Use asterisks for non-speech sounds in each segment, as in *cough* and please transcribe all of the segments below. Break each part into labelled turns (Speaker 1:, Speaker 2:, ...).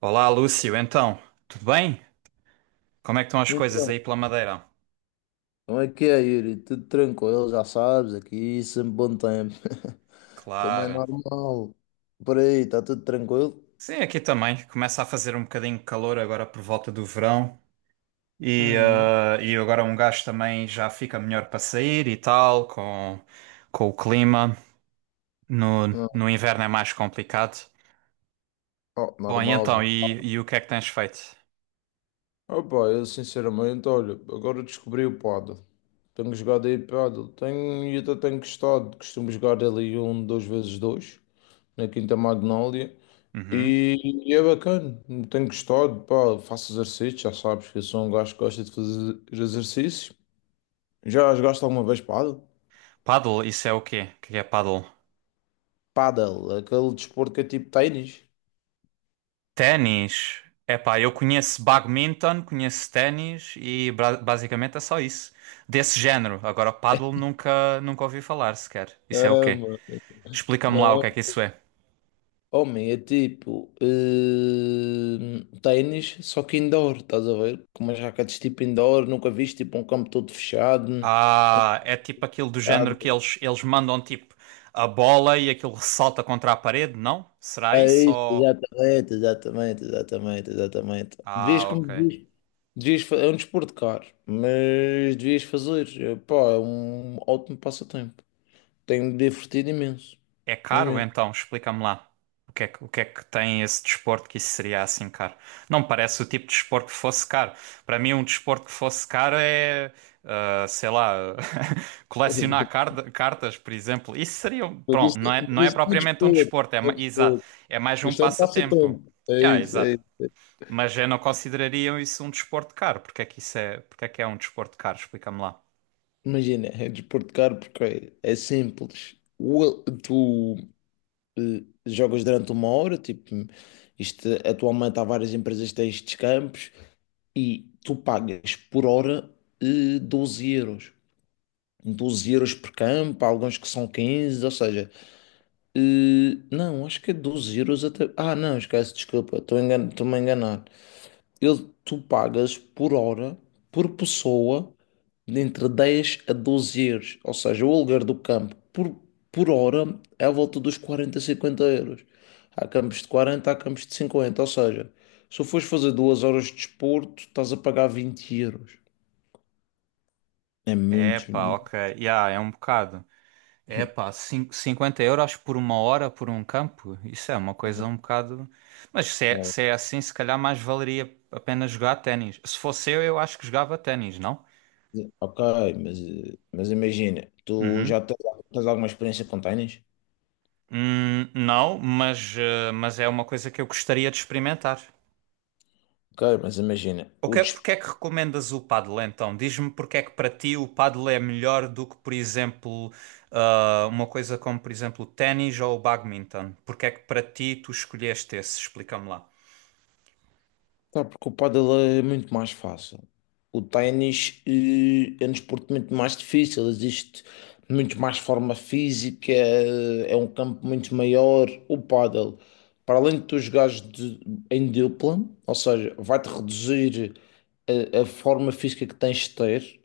Speaker 1: Olá, Lúcio. Então, tudo bem? Como é que estão as coisas
Speaker 2: Então,
Speaker 1: aí pela Madeira?
Speaker 2: como é que é, Yuri? Tudo tranquilo, já sabes, aqui sempre bom tempo. *laughs* Como é
Speaker 1: Claro.
Speaker 2: normal. Por aí, está tudo tranquilo?
Speaker 1: Sim, aqui também. Começa a fazer um bocadinho de calor agora por volta do verão.
Speaker 2: Uhum.
Speaker 1: E agora um gajo também já fica melhor para sair e tal, com o clima. No,
Speaker 2: Não,
Speaker 1: no inverno é mais complicado.
Speaker 2: oh,
Speaker 1: Bom, e
Speaker 2: normal
Speaker 1: então,
Speaker 2: já.
Speaker 1: e o que é que tens feito?
Speaker 2: Opa, eu sinceramente, olha, agora descobri o paddle. Tenho jogado aí paddle. Tenho, e até tenho gostado. Costumo jogar ali um, dois vezes dois, na Quinta Magnólia.
Speaker 1: Uhum.
Speaker 2: E, e é bacana, tenho gostado. Pá, faço exercício, já sabes que eu sou um gajo que gosta de fazer exercício. Já jogaste alguma vez paddle?
Speaker 1: Paddle, isso é o quê? O que é paddle?
Speaker 2: Paddle, aquele desporto que é tipo ténis.
Speaker 1: Ténis. Epá, eu conheço badminton, conheço ténis e basicamente é só isso. Desse género. Agora, paddle nunca ouvi falar sequer. Isso é o quê?
Speaker 2: Ama,
Speaker 1: Explica-me lá o
Speaker 2: não.
Speaker 1: que é que isso é.
Speaker 2: Homem, é tipo ténis, só que indoor, estás a ver? Com umas raquetes tipo indoor, nunca viste tipo um campo todo fechado, com
Speaker 1: Ah, é tipo aquilo do género
Speaker 2: fechado.
Speaker 1: que eles mandam tipo a bola e aquilo ressalta contra a parede, não? Será
Speaker 2: É
Speaker 1: isso?
Speaker 2: isso,
Speaker 1: Ou...
Speaker 2: exatamente, exatamente, exatamente, exatamente. Devias
Speaker 1: Ah,
Speaker 2: como
Speaker 1: ok.
Speaker 2: devias, é um desporto caro, mas devias fazer. Pá, é um ótimo passatempo. Tenho-me divertido imenso.
Speaker 1: É caro
Speaker 2: Imenso.
Speaker 1: então? Explica-me lá. O que é que tem esse desporto que isso seria assim caro? Não me parece o tipo de desporto que fosse caro. Para mim, um desporto que fosse caro é, ah, sei lá, *laughs* colecionar
Speaker 2: *laughs*
Speaker 1: cartas, por exemplo. Isso seria,
Speaker 2: Mas
Speaker 1: pronto,
Speaker 2: isto,
Speaker 1: não
Speaker 2: mas
Speaker 1: é
Speaker 2: isto é
Speaker 1: propriamente um
Speaker 2: desporto,
Speaker 1: desporto, é,
Speaker 2: é
Speaker 1: exato,
Speaker 2: desporto.
Speaker 1: é mais um
Speaker 2: Isto é um
Speaker 1: passatempo.
Speaker 2: passatempo. É
Speaker 1: Yeah,
Speaker 2: isso, é
Speaker 1: exato.
Speaker 2: isso.
Speaker 1: Mas eu não consideraria isso um desporto caro. Porque é que é um desporto caro? Explica-me lá.
Speaker 2: Imagina, é desporto caro porque é simples. Tu jogas durante uma hora. Tipo, isto atualmente há várias empresas que têm estes campos e tu pagas por hora 12 euros. 12 € por campo, há alguns que são 15, ou seja, não, acho que é 12 euros até. Ah, não, esquece, desculpa, estou-me a enganar. Eu tu pagas por hora, por pessoa, entre 10 a 12 euros. Ou seja, o aluguer do campo por hora é à volta dos 40 a 50 euros. Há campos de 40, há campos de 50. Ou seja, se fores fazer 2 horas de desporto, estás a pagar 20 euros. É muito
Speaker 1: Epá,
Speaker 2: dinheiro.
Speaker 1: ok. Yeah, é um bocado. É
Speaker 2: *laughs*
Speaker 1: pá, 50 euros por uma hora por um campo? Isso é uma coisa um bocado. Mas
Speaker 2: Ok,
Speaker 1: se é assim, se calhar mais valeria a pena jogar ténis. Se fosse eu acho que jogava ténis, não?
Speaker 2: Ok, mas imagina, tu
Speaker 1: Uhum.
Speaker 2: já tens alguma experiência com ténis?
Speaker 1: Não, mas, mas é uma coisa que eu gostaria de experimentar.
Speaker 2: Ok, mas imagina, o des
Speaker 1: Porque é que recomendas o paddle então? Diz-me porque é que para ti o paddle é melhor do que, por exemplo, ah, uma coisa como, por exemplo, o ténis ou o badminton? Porque é que para ti tu escolheste esse? Explica-me lá.
Speaker 2: tá, porque o pádel é muito mais fácil. O ténis é um desporto muito mais difícil, existe muito mais forma física, é um campo muito maior. O pádel, para além de tu jogares em dupla, ou seja, vai-te reduzir a forma física que tens de ter.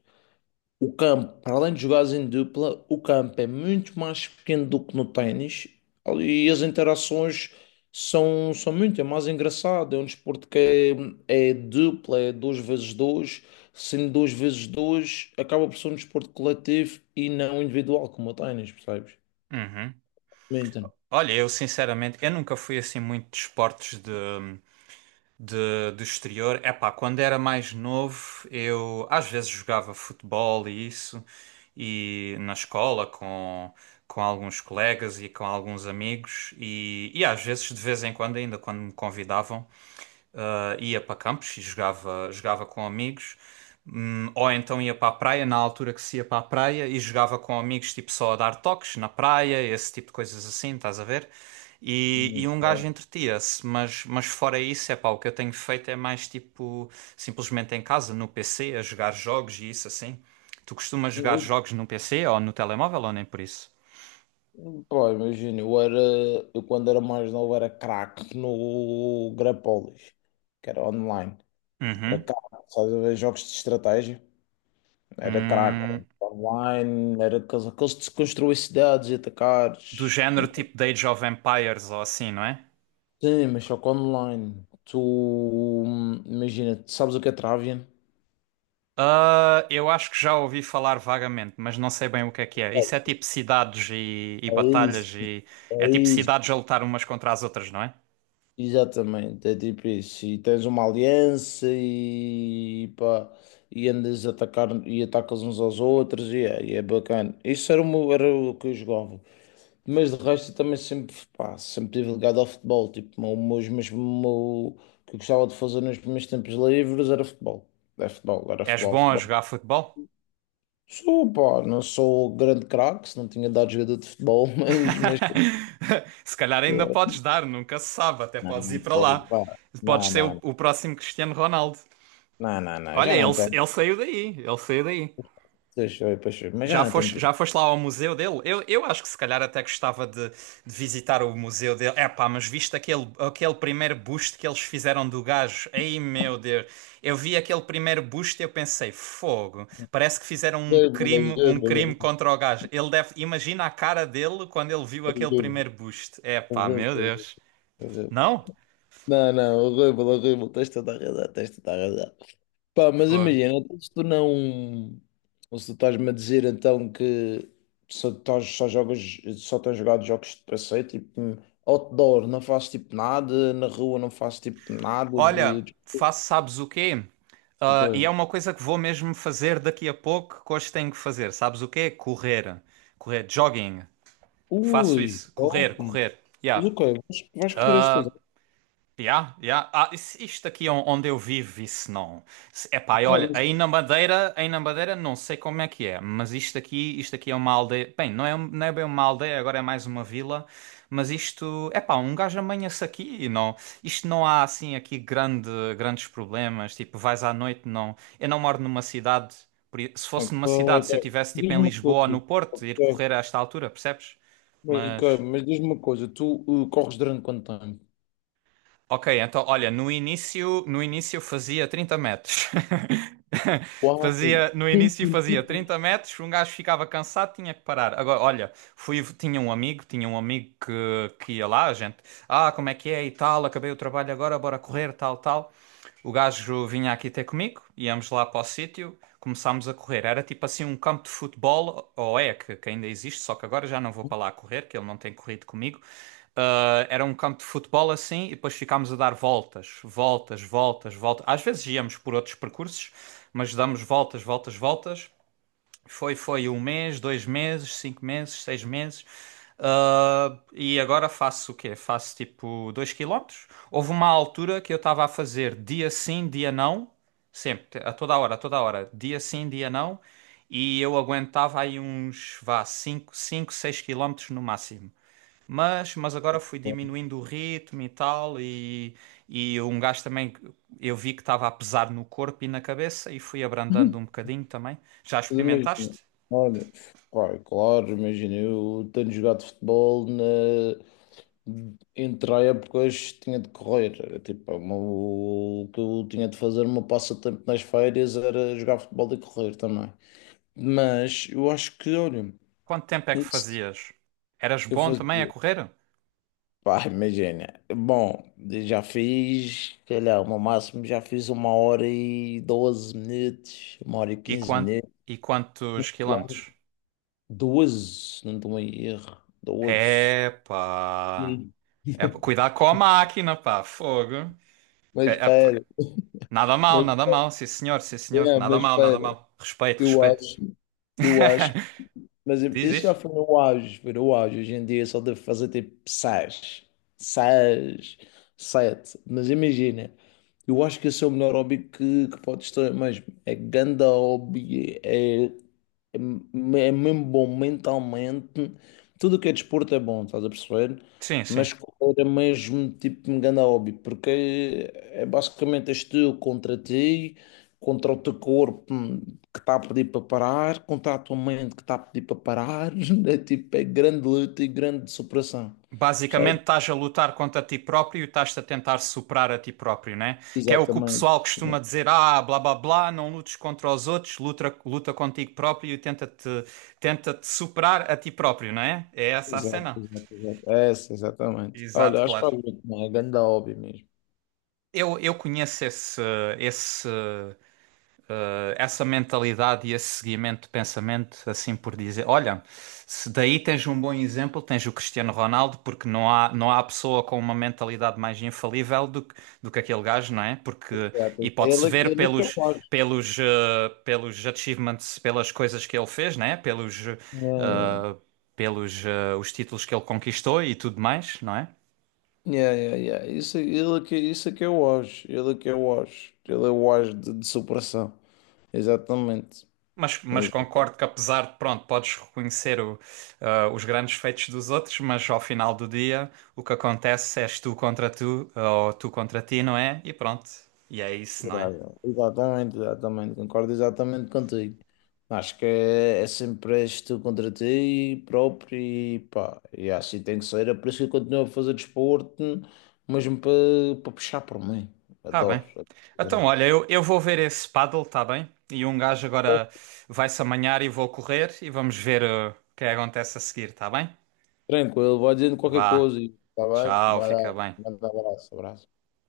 Speaker 2: O campo, para além de jogares em dupla, o campo é muito mais pequeno do que no ténis, e as interações são muito, é mais engraçado. É um desporto que é dupla, é dois vezes dois. Sendo dois vezes dois, acaba por ser um desporto coletivo e não individual, como o ténis, percebes?
Speaker 1: Uhum.
Speaker 2: Então,
Speaker 1: Olha, eu sinceramente, eu nunca fui assim muito de esportes de, do exterior. Epá, quando era mais novo, eu às vezes jogava futebol e isso, e na escola com alguns colegas e com alguns amigos, e às vezes, de vez em quando, ainda quando me convidavam ah, ia para campos e jogava, jogava com amigos. Ou então ia para a praia, na altura que se ia para a praia, e jogava com amigos, tipo só a dar toques na praia, esse tipo de coisas assim, estás a ver? E
Speaker 2: muito
Speaker 1: um gajo
Speaker 2: bom.
Speaker 1: entretia-se, mas fora isso, é pá, o que eu tenho feito é mais tipo, simplesmente em casa, no PC, a jogar jogos e isso assim. Tu costumas jogar
Speaker 2: Eu-
Speaker 1: jogos no PC ou no telemóvel ou nem por isso?
Speaker 2: Pá, imagina, eu quando era mais novo era craque no Grapolis, que era online. Era
Speaker 1: Uhum.
Speaker 2: caro, sabes. A Jogos de estratégia. Era caro.
Speaker 1: Hum,
Speaker 2: Online, era aqueles de se construir cidades e
Speaker 1: do
Speaker 2: atacares.
Speaker 1: género tipo de Age of Empires ou assim, não é?
Speaker 2: Sim, mas só que online. Tu, imagina, tu sabes o que é Travian?
Speaker 1: Ah, eu acho que já ouvi falar vagamente, mas não sei bem o que é que é. Isso é tipo cidades e
Speaker 2: É isso,
Speaker 1: batalhas e
Speaker 2: é
Speaker 1: é tipo
Speaker 2: isso.
Speaker 1: cidades a lutar umas contra as outras, não é?
Speaker 2: Exatamente, é tipo isso. E tens uma aliança e pá, e andas a atacar e atacas uns aos outros e é bacana. Isso era era o que eu jogava. Mas de resto eu também sempre, pá, sempre tive ligado ao futebol. Tipo, o meu- os meus, o meu- o que eu gostava de fazer nos meus tempos livres era futebol. Era futebol, era
Speaker 1: És
Speaker 2: futebol,
Speaker 1: bom a
Speaker 2: futebol.
Speaker 1: jogar futebol?
Speaker 2: Sou, pá, não sou grande craque, se não tinha dado jogador de futebol. *laughs* Mas.
Speaker 1: *laughs* Se calhar ainda podes dar, nunca se sabe, até
Speaker 2: Não,
Speaker 1: podes ir
Speaker 2: não,
Speaker 1: para
Speaker 2: pô,
Speaker 1: lá.
Speaker 2: pá,
Speaker 1: Podes
Speaker 2: não,
Speaker 1: ser
Speaker 2: não, não,
Speaker 1: o próximo Cristiano Ronaldo.
Speaker 2: não, não, não,
Speaker 1: Olha,
Speaker 2: já não tenho.
Speaker 1: ele saiu daí, ele saiu daí.
Speaker 2: Deixa eu, mas já não tenho piada.
Speaker 1: Já foste lá ao museu dele? Eu acho que se calhar até gostava de visitar o museu dele. É pá, mas viste aquele, aquele primeiro busto que eles fizeram do gajo? Ei meu Deus! Eu vi aquele primeiro busto e eu pensei, fogo! Parece que fizeram
Speaker 2: Horrível,
Speaker 1: um crime
Speaker 2: horrível,
Speaker 1: contra o gajo. Ele deve, imagina a cara dele quando ele viu aquele
Speaker 2: horrível,
Speaker 1: primeiro busto. É pá, meu
Speaker 2: horrível,
Speaker 1: Deus!
Speaker 2: horrível.
Speaker 1: Não?
Speaker 2: Não, não, horrível, horrível, tens toda a razão, tens toda a razão. Pá, mas
Speaker 1: Fogo.
Speaker 2: imagina, então, se tu não. Ou se tu estás-me a dizer então que só, estás, só jogas, só tens jogado jogos de passeio, tipo outdoor, não faço tipo nada, na rua não faço tipo nada
Speaker 1: Olha, faço sabes o quê? Ah, e
Speaker 2: Ok.
Speaker 1: é uma coisa que vou mesmo fazer daqui a pouco, que hoje tenho que fazer. Sabes o quê? Correr. Correr, jogging. Faço
Speaker 2: Ui,
Speaker 1: isso.
Speaker 2: top.
Speaker 1: Correr, correr.
Speaker 2: Mas
Speaker 1: Yeah.
Speaker 2: ok, vais correr estas
Speaker 1: Ah,
Speaker 2: horas.
Speaker 1: yeah, yeah. Ah, isto aqui onde eu vivo, isso não. Epá, e
Speaker 2: Ok,
Speaker 1: olha,
Speaker 2: mas.
Speaker 1: aí na Madeira não sei como é que é, mas isto aqui é uma aldeia. Bem, não é bem uma aldeia, agora é mais uma vila, mas isto, epá, um gajo amanha-se aqui e não. Isto não há assim aqui grande, grandes problemas, tipo, vais à noite, não. Eu não moro numa cidade, se
Speaker 2: Ok,
Speaker 1: fosse numa cidade,
Speaker 2: ok.
Speaker 1: se eu tivesse tipo em
Speaker 2: Diz-me uma
Speaker 1: Lisboa ou no
Speaker 2: coisa.
Speaker 1: Porto, ir
Speaker 2: Ok,
Speaker 1: correr a esta altura, percebes?
Speaker 2: mas, ok,
Speaker 1: Mas.
Speaker 2: mas diz-me uma coisa, tu corres durante quanto tempo?
Speaker 1: Ok, então olha, no início fazia 30 metros. *laughs*
Speaker 2: Uai,
Speaker 1: Fazia, no
Speaker 2: 30
Speaker 1: início fazia
Speaker 2: metros.
Speaker 1: 30 metros, um gajo ficava cansado, tinha que parar. Agora, olha, fui, tinha um amigo que ia lá, a gente, ah, como é que é e tal, acabei o trabalho agora, bora correr, tal, tal. O gajo vinha aqui ter comigo, íamos lá para o sítio, começámos a correr. Era tipo assim um campo de futebol, ou é, que ainda existe, só que agora já não vou para lá correr, que ele não tem corrido comigo. Ah, era um campo de futebol assim, e depois ficámos a dar voltas, voltas, voltas, voltas. Às vezes íamos por outros percursos, mas damos voltas, voltas, voltas. Foi um mês, dois meses, cinco meses, seis meses. Ah, e agora faço o quê? Faço tipo 2 quilómetros. Houve uma altura que eu estava a fazer dia sim, dia não, sempre, a toda hora, dia sim, dia não, e eu aguentava aí uns, vá, cinco seis quilómetros no máximo. Mas agora fui
Speaker 2: *laughs*
Speaker 1: diminuindo o ritmo e tal, e um gajo também, que eu vi que estava a pesar no corpo e na cabeça, e fui abrandando um bocadinho também. Já
Speaker 2: Mas imagina,
Speaker 1: experimentaste?
Speaker 2: olha, pá, claro, imagina, eu tenho jogado futebol entre a épocas tinha de correr. Era tipo, o que eu tinha de fazer o meu passatempo nas férias era jogar futebol e correr também. Mas eu acho que, olha,
Speaker 1: Quanto tempo é que
Speaker 2: isso
Speaker 1: fazias? Eras
Speaker 2: eu
Speaker 1: bom também a
Speaker 2: fazia.
Speaker 1: correr?
Speaker 2: Pá, imagina, bom, já fiz, sei lá, no máximo já fiz uma hora e 12 minutos, uma hora e
Speaker 1: E,
Speaker 2: quinze
Speaker 1: quan- e quantos
Speaker 2: minutos.
Speaker 1: quilómetros?
Speaker 2: 12, não estou em erro. 12.
Speaker 1: Epá!
Speaker 2: Sim.
Speaker 1: Epá,
Speaker 2: *laughs*
Speaker 1: cuidado com a máquina, pá, fogo!
Speaker 2: Mas
Speaker 1: Que- epá,
Speaker 2: espera,
Speaker 1: Nada mal,
Speaker 2: mas,
Speaker 1: nada mal, sim senhor,
Speaker 2: é,
Speaker 1: nada
Speaker 2: mas
Speaker 1: mal, nada
Speaker 2: espera,
Speaker 1: mal. Respeito,
Speaker 2: eu
Speaker 1: respeito.
Speaker 2: acho, eu acho,
Speaker 1: *laughs*
Speaker 2: mas
Speaker 1: Diz,
Speaker 2: isso já
Speaker 1: diz?
Speaker 2: foi no auge, foi no auge. Hoje em dia só deve fazer tipo seis, seis, sete. Mas imagina, eu acho que esse é o melhor hobby que podes ter, mas é ganda hobby. É mesmo bom mentalmente. Tudo o que é desporto é bom, estás a perceber?
Speaker 1: Sim, sim.
Speaker 2: Mas correr é mesmo tipo um grande hobby, porque é basicamente és tu contra ti, contra o teu corpo, que está a pedir para parar, contra a tua mente que está a pedir para parar. *laughs* É tipo, é grande luta e grande superação, sabe?
Speaker 1: Basicamente, estás a lutar contra ti próprio e estás-te a tentar superar a ti próprio, né? Que é o que o
Speaker 2: Exatamente.
Speaker 1: pessoal costuma dizer: ah, blá blá blá, não lutes contra os outros, luta, luta contigo próprio e tenta-te superar a ti próprio, não é? É essa a
Speaker 2: Exato,
Speaker 1: cena.
Speaker 2: exato, exato. Essa, exatamente.
Speaker 1: Exato,
Speaker 2: Olha, acho que
Speaker 1: claro.
Speaker 2: faz muito bem, é grande hobby mesmo.
Speaker 1: Eu conheço esse, esse essa mentalidade e esse seguimento de pensamento, assim por dizer. Olha, se daí tens um bom exemplo, tens o Cristiano Ronaldo, porque não há pessoa com uma mentalidade mais infalível do que aquele gajo, não é? Porque,
Speaker 2: Exato.
Speaker 1: e pode-se
Speaker 2: Ele,
Speaker 1: ver
Speaker 2: ele é que
Speaker 1: pelos, pelos achievements, pelas coisas que ele fez, não é? Pelos, eh, os títulos que ele conquistou e tudo mais, não é?
Speaker 2: Yeah, yeah, yeah. Isso, ele é que, isso é que é o auge. Ele é que é o auge. Ele é o auge de superação. Exatamente.
Speaker 1: Mas
Speaker 2: Exa-
Speaker 1: concordo que apesar de, pronto, podes reconhecer o, ah, os grandes feitos dos outros, mas ao final do dia o que acontece és tu contra tu, ou tu contra ti, não é? E pronto, e é isso, não é?
Speaker 2: Exatamente, exatamente. Concordo exatamente contigo. Acho que é sempre és tu contra ti próprio e pá. E assim tem que ser. É por isso que eu continuo a fazer desporto, mesmo para puxar por mim.
Speaker 1: Tá
Speaker 2: Adoro.
Speaker 1: bem. Então, olha, eu vou ver esse paddle, tá bem? E um gajo agora vai-se amanhar e vou correr e vamos ver ah, o que é que acontece a seguir, tá bem?
Speaker 2: Tranquilo, vai dizendo qualquer
Speaker 1: Vá,
Speaker 2: coisa. Está bem?
Speaker 1: tchau,
Speaker 2: Vai dar,
Speaker 1: fica bem.
Speaker 2: vai dar abraço, abraço.